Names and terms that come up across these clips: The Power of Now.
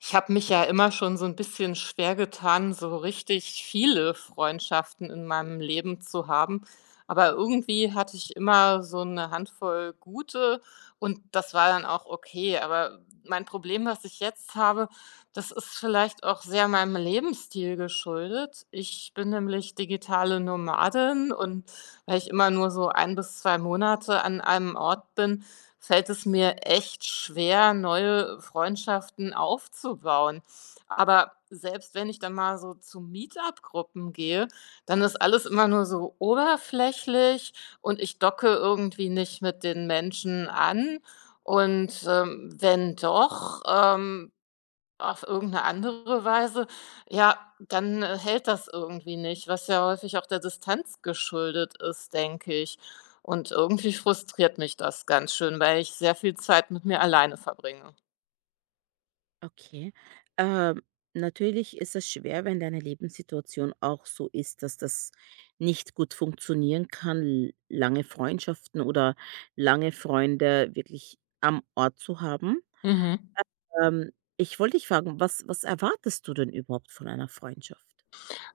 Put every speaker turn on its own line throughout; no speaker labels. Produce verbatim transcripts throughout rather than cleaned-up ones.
Ich habe mich ja immer schon so ein bisschen schwer getan, so richtig viele Freundschaften in meinem Leben zu haben. Aber irgendwie hatte ich immer so eine Handvoll gute, und das war dann auch okay. Aber mein Problem, was ich jetzt habe, das ist vielleicht auch sehr meinem Lebensstil geschuldet. Ich bin nämlich digitale Nomadin, und weil ich immer nur so ein bis zwei Monate an einem Ort bin, fällt es mir echt schwer, neue Freundschaften aufzubauen. Aber selbst wenn ich dann mal so zu Meetup-Gruppen gehe, dann ist alles immer nur so oberflächlich und ich docke irgendwie nicht mit den Menschen an. Und ähm, wenn doch, ähm, auf irgendeine andere Weise, ja, dann äh, hält das irgendwie nicht, was ja häufig auch der Distanz geschuldet ist, denke ich. Und irgendwie frustriert mich das ganz schön, weil ich sehr viel Zeit mit mir alleine verbringe.
Okay. Ähm, natürlich ist es schwer, wenn deine Lebenssituation auch so ist, dass das nicht gut funktionieren kann, l- lange Freundschaften oder lange Freunde wirklich am Ort zu haben.
Mhm.
Ähm, ich wollte dich fragen, was, was erwartest du denn überhaupt von einer Freundschaft?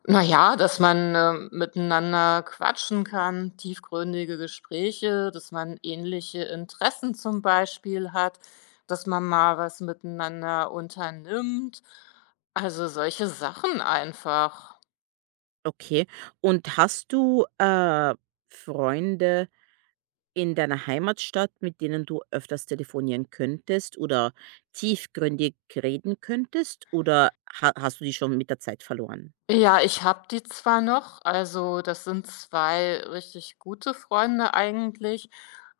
Na ja, dass man ähm, miteinander quatschen kann, tiefgründige Gespräche, dass man ähnliche Interessen zum Beispiel hat, dass man mal was miteinander unternimmt. Also, solche Sachen einfach.
Okay. Und hast du äh, Freunde, in deiner Heimatstadt, mit denen du öfters telefonieren könntest oder tiefgründig reden könntest oder ha hast du die schon mit der Zeit verloren?
Ja, ich habe die zwar noch, also das sind zwei richtig gute Freunde eigentlich,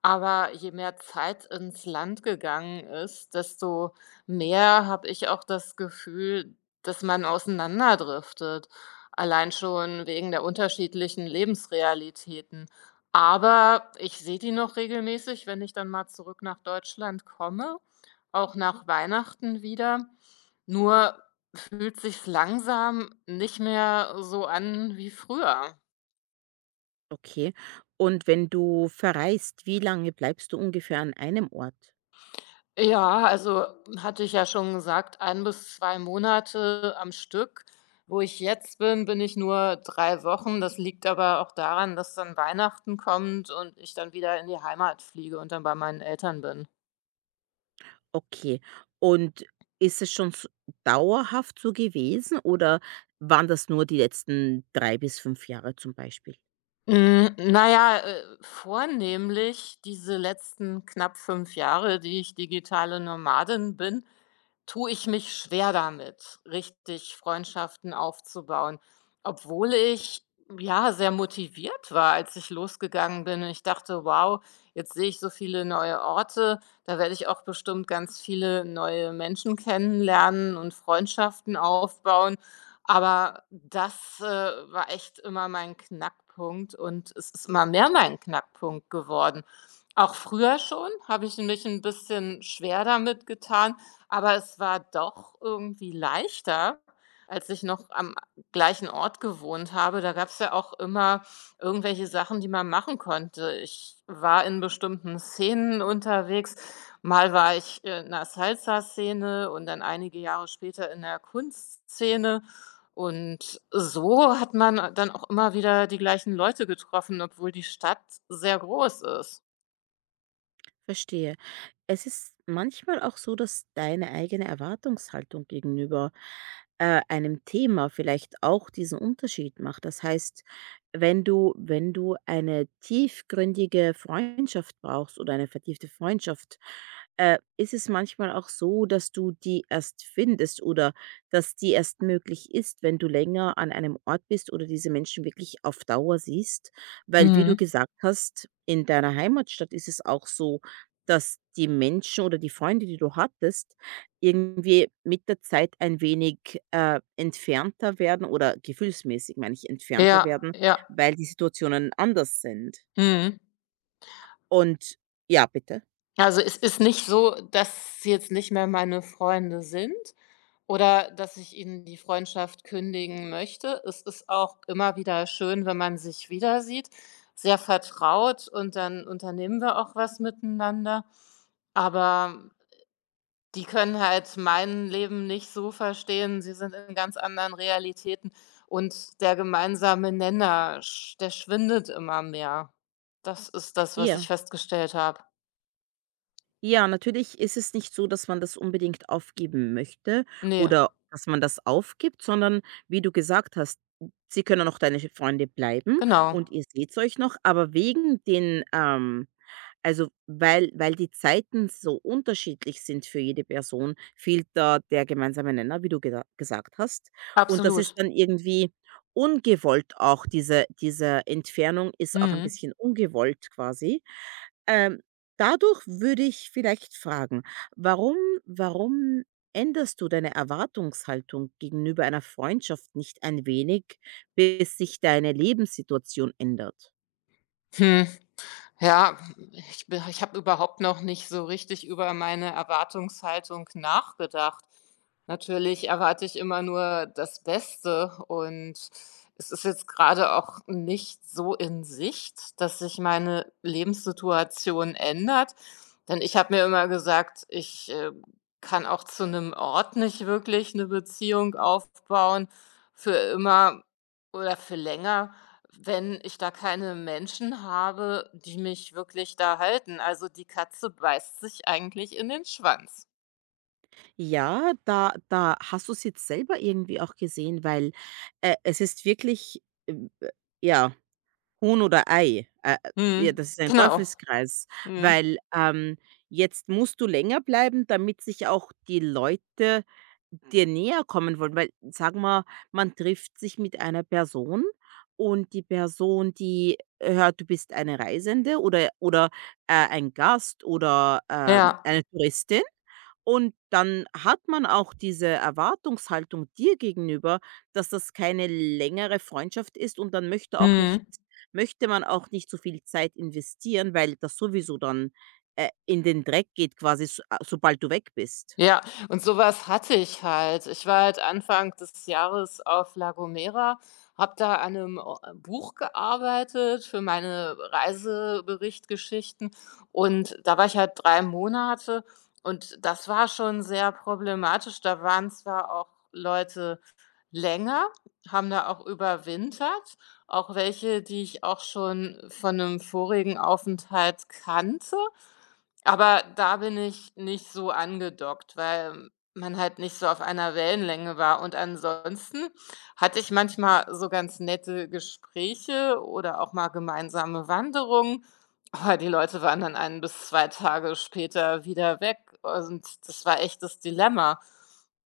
aber je mehr Zeit ins Land gegangen ist, desto mehr habe ich auch das Gefühl, dass man auseinanderdriftet, allein schon wegen der unterschiedlichen Lebensrealitäten. Aber ich sehe die noch regelmäßig, wenn ich dann mal zurück nach Deutschland komme, auch nach Weihnachten wieder. Nur fühlt sich's langsam nicht mehr so an wie früher?
Okay. Und wenn du verreist, wie lange bleibst du ungefähr an einem Ort?
Ja, also hatte ich ja schon gesagt, ein bis zwei Monate am Stück. Wo ich jetzt bin, bin ich nur drei Wochen. Das liegt aber auch daran, dass dann Weihnachten kommt und ich dann wieder in die Heimat fliege und dann bei meinen Eltern bin.
Okay. Und ist es schon s dauerhaft so gewesen oder waren das nur die letzten drei bis fünf Jahre zum Beispiel?
Hm, na ja, äh, vornehmlich diese letzten knapp fünf Jahre, die ich digitale Nomadin bin, tue ich mich schwer damit, richtig Freundschaften aufzubauen, obwohl ich ja sehr motiviert war, als ich losgegangen bin. Und ich dachte, wow, jetzt sehe ich so viele neue Orte, da werde ich auch bestimmt ganz viele neue Menschen kennenlernen und Freundschaften aufbauen. Aber das äh, war echt immer mein Knackpunkt und es ist immer mehr mein Knackpunkt geworden. Auch früher schon habe ich mich ein bisschen schwer damit getan, aber es war doch irgendwie leichter, als ich noch am gleichen Ort gewohnt habe. Da gab es ja auch immer irgendwelche Sachen, die man machen konnte. Ich war in bestimmten Szenen unterwegs. Mal war ich äh, in einer Salsa-Szene und dann einige Jahre später in der Kunstszene. Und so hat man dann auch immer wieder die gleichen Leute getroffen, obwohl die Stadt sehr groß ist.
Verstehe. Es ist manchmal auch so, dass deine eigene Erwartungshaltung gegenüber, äh, einem Thema vielleicht auch diesen Unterschied macht. Das heißt, wenn du wenn du eine tiefgründige Freundschaft brauchst oder eine vertiefte Freundschaft, äh, ist es manchmal auch so, dass du die erst findest oder dass die erst möglich ist, wenn du länger an einem Ort bist oder diese Menschen wirklich auf Dauer siehst. Weil wie du
Mhm.
gesagt hast, in deiner Heimatstadt ist es auch so, dass die Menschen oder die Freunde, die du hattest, irgendwie mit der Zeit ein wenig, äh, entfernter werden oder gefühlsmäßig, meine ich, entfernter
Ja,
werden,
ja,
weil die Situationen anders sind.
mhm.
Und ja, bitte?
Also, es ist nicht so, dass sie jetzt nicht mehr meine Freunde sind oder dass ich ihnen die Freundschaft kündigen möchte. Es ist auch immer wieder schön, wenn man sich wieder sieht, sehr vertraut, und dann unternehmen wir auch was miteinander. Aber die können halt mein Leben nicht so verstehen. Sie sind in ganz anderen Realitäten und der gemeinsame Nenner, sch der schwindet immer mehr. Das ist das, was ich
Ja.
festgestellt habe.
Ja, natürlich ist es nicht so, dass man das unbedingt aufgeben möchte
Ne,
oder dass man das aufgibt, sondern wie du gesagt hast, sie können noch deine Freunde bleiben
genau.
und ihr seht euch noch, aber wegen den, ähm, also weil, weil die Zeiten so unterschiedlich sind für jede Person, fehlt da der gemeinsame Nenner, wie du geda- gesagt hast. Und das
Absolut.
ist dann irgendwie ungewollt auch, diese, diese Entfernung ist auch ein
Mhm.
bisschen ungewollt quasi. Ähm, dadurch würde ich vielleicht fragen: Warum warum änderst du deine Erwartungshaltung gegenüber einer Freundschaft nicht ein wenig, bis sich deine Lebenssituation ändert?
Hm, ja, ich bin ich habe überhaupt noch nicht so richtig über meine Erwartungshaltung nachgedacht. Natürlich erwarte ich immer nur das Beste, und es ist jetzt gerade auch nicht so in Sicht, dass sich meine Lebenssituation ändert, denn ich habe mir immer gesagt, ich äh, kann auch zu einem Ort nicht wirklich eine Beziehung aufbauen, für immer oder für länger, wenn ich da keine Menschen habe, die mich wirklich da halten. Also, die Katze beißt sich eigentlich in den Schwanz.
Ja, da da hast du es jetzt selber irgendwie auch gesehen, weil, äh, es ist wirklich, ähm, äh, ja. Huhn oder Ei. Äh, ja, das
Mhm.
ist ein
Genau.
Teufelskreis,
Mhm.
weil, ähm, jetzt musst du länger bleiben, damit sich auch die Leute dir näher kommen wollen, weil sagen wir, man trifft sich mit einer Person und die Person, die äh, hört, du bist eine Reisende oder oder, äh, ein Gast oder, ähm,
Ja.
eine Touristin und dann hat man auch diese Erwartungshaltung dir gegenüber, dass das keine längere Freundschaft ist und dann möchte auch nicht
Mhm.
möchte man auch nicht so viel Zeit investieren, weil das sowieso dann, äh, in den Dreck geht quasi, so a sobald du weg bist.
Ja, und sowas hatte ich halt. Ich war halt Anfang des Jahres auf La Gomera, habe da an einem o Buch gearbeitet für meine Reiseberichtgeschichten, und da war ich halt drei Monate, und das war schon sehr problematisch. Da waren zwar auch Leute länger, haben da auch überwintert, auch welche, die ich auch schon von einem vorigen Aufenthalt kannte. Aber da bin ich nicht so angedockt, weil man halt nicht so auf einer Wellenlänge war. Und ansonsten hatte ich manchmal so ganz nette Gespräche oder auch mal gemeinsame Wanderungen. Aber die Leute waren dann ein bis zwei Tage später wieder weg und das war echt das Dilemma.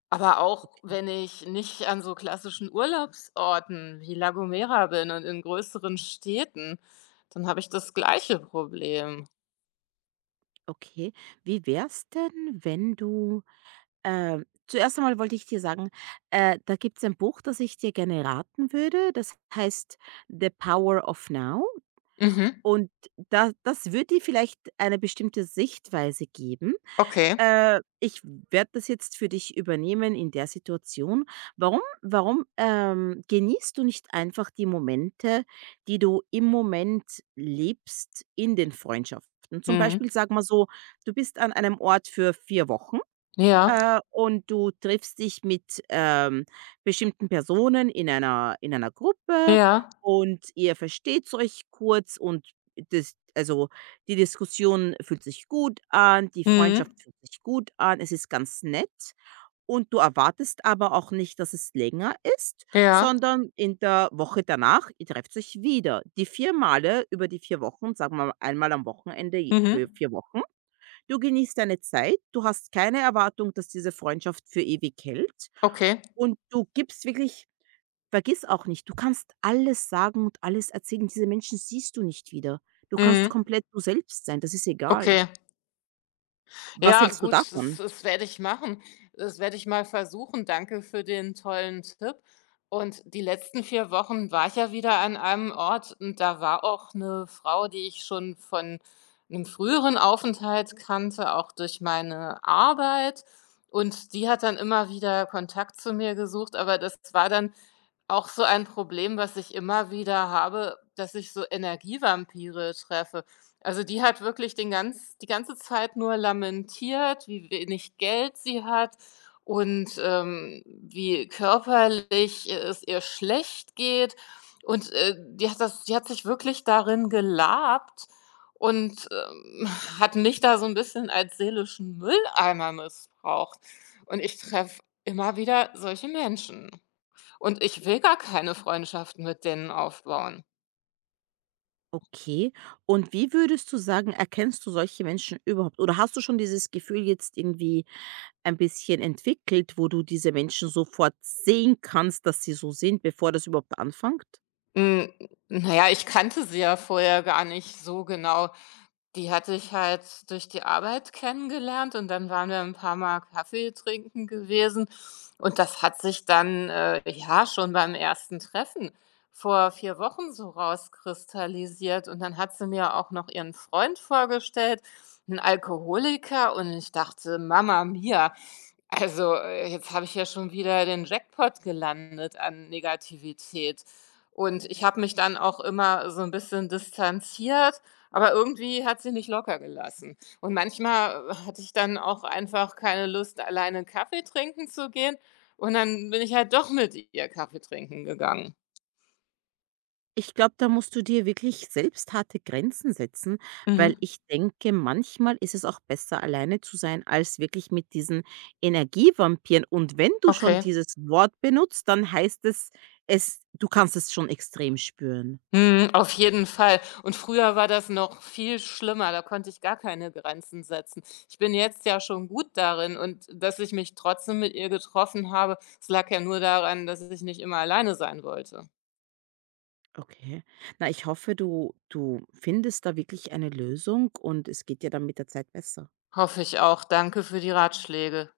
Aber auch
Okay,
wenn ich nicht an so klassischen Urlaubsorten wie La Gomera bin und in größeren Städten, dann habe ich das gleiche Problem.
okay. Wie wär's denn, wenn du ähm, zuerst einmal wollte ich dir sagen, äh, da gibt's ein Buch, das ich dir gerne raten würde. Das heißt „The Power of Now“.
Mhm,
Und da das wird dir vielleicht eine bestimmte Sichtweise geben.
okay.
Äh, ich werde das jetzt für dich übernehmen in der Situation. Warum warum, ähm, genießt du nicht einfach die Momente, die du im Moment lebst in den Freundschaften? Zum
Mhm.
Beispiel, sag mal so, du bist an einem Ort für vier Wochen
Ja,
äh, und du triffst dich mit, ähm, bestimmten Personen in einer in einer Gruppe
ja.
und ihr versteht euch kurz und das also, die Diskussion fühlt sich gut an, die Freundschaft
Mhm.
fühlt sich gut an, es ist ganz nett und du erwartest aber auch nicht, dass es länger ist,
Ja.
sondern in der Woche danach, ihr trefft euch wieder. Die vier Male über die vier Wochen, sagen wir mal einmal am Wochenende je für
Mhm.
vier Wochen. Du genießt deine Zeit, du hast keine Erwartung, dass diese Freundschaft für ewig hält
Okay.
und du gibst wirklich, vergiss auch nicht, du kannst alles sagen und alles erzählen. Diese Menschen siehst du nicht wieder. Du kannst
Mhm.
komplett du selbst sein, das ist egal.
Okay.
Was
Ja,
hältst du
gut, das
davon?
das werde ich machen. Das werde ich mal versuchen. Danke für den tollen Tipp. Und die letzten vier Wochen war ich ja wieder an einem Ort, und da war auch eine Frau, die ich schon von einem früheren Aufenthalt kannte, auch durch meine Arbeit. Und die hat dann immer wieder Kontakt zu mir gesucht, aber das war dann auch so ein Problem, was ich immer wieder habe, dass ich so Energievampire treffe. Also, die hat wirklich den ganz die ganze Zeit nur lamentiert, wie wenig Geld sie hat und ähm, wie körperlich e es ihr schlecht geht. Und äh, die hat das die hat sich wirklich darin gelabt und ähm, hat mich da so ein bisschen als seelischen Mülleimer missbraucht. Und ich treffe immer wieder solche Menschen. Und ich will gar keine Freundschaften mit denen aufbauen.
Okay. Und wie würdest du sagen, erkennst du solche Menschen überhaupt? Oder hast du schon dieses Gefühl jetzt irgendwie ein bisschen entwickelt, wo du diese Menschen sofort sehen kannst, dass sie so sind, bevor das überhaupt anfängt?
Hm, na ja, ich kannte sie ja vorher gar nicht so genau. Die hatte ich halt durch die Arbeit kennengelernt, und dann waren wir ein paar Mal Kaffee trinken gewesen, und das hat sich dann, äh, ja, schon beim ersten Treffen vor vier Wochen so rauskristallisiert, und dann hat sie mir auch noch ihren Freund vorgestellt, einen Alkoholiker, und ich dachte: „Mama Mia, also äh, jetzt habe ich ja schon wieder den Jackpot gelandet an Negativität.“ Und ich habe mich dann auch immer so ein bisschen distanziert, aber irgendwie hat sie nicht locker gelassen. Und manchmal äh, hatte ich dann auch einfach keine Lust, alleine Kaffee trinken zu gehen, und dann bin ich halt doch mit ihr Kaffee trinken gegangen.
Ich glaube, da musst du dir wirklich selbst harte Grenzen setzen, weil
Mhm.
ich denke, manchmal ist es auch besser, alleine zu sein, als wirklich mit diesen Energievampiren. Und wenn du schon
Okay.
dieses Wort benutzt, dann heißt es, es du kannst es schon extrem spüren.
Mhm, auf jeden Fall. Und früher war das noch viel schlimmer, da konnte ich gar keine Grenzen setzen. Ich bin jetzt ja schon gut darin, und dass ich mich trotzdem mit ihr getroffen habe, es lag ja nur daran, dass ich nicht immer alleine sein wollte.
Okay. Na, ich hoffe, du du findest da wirklich eine Lösung und es geht dir dann mit der Zeit besser.
Hoffe ich auch. Danke für die Ratschläge.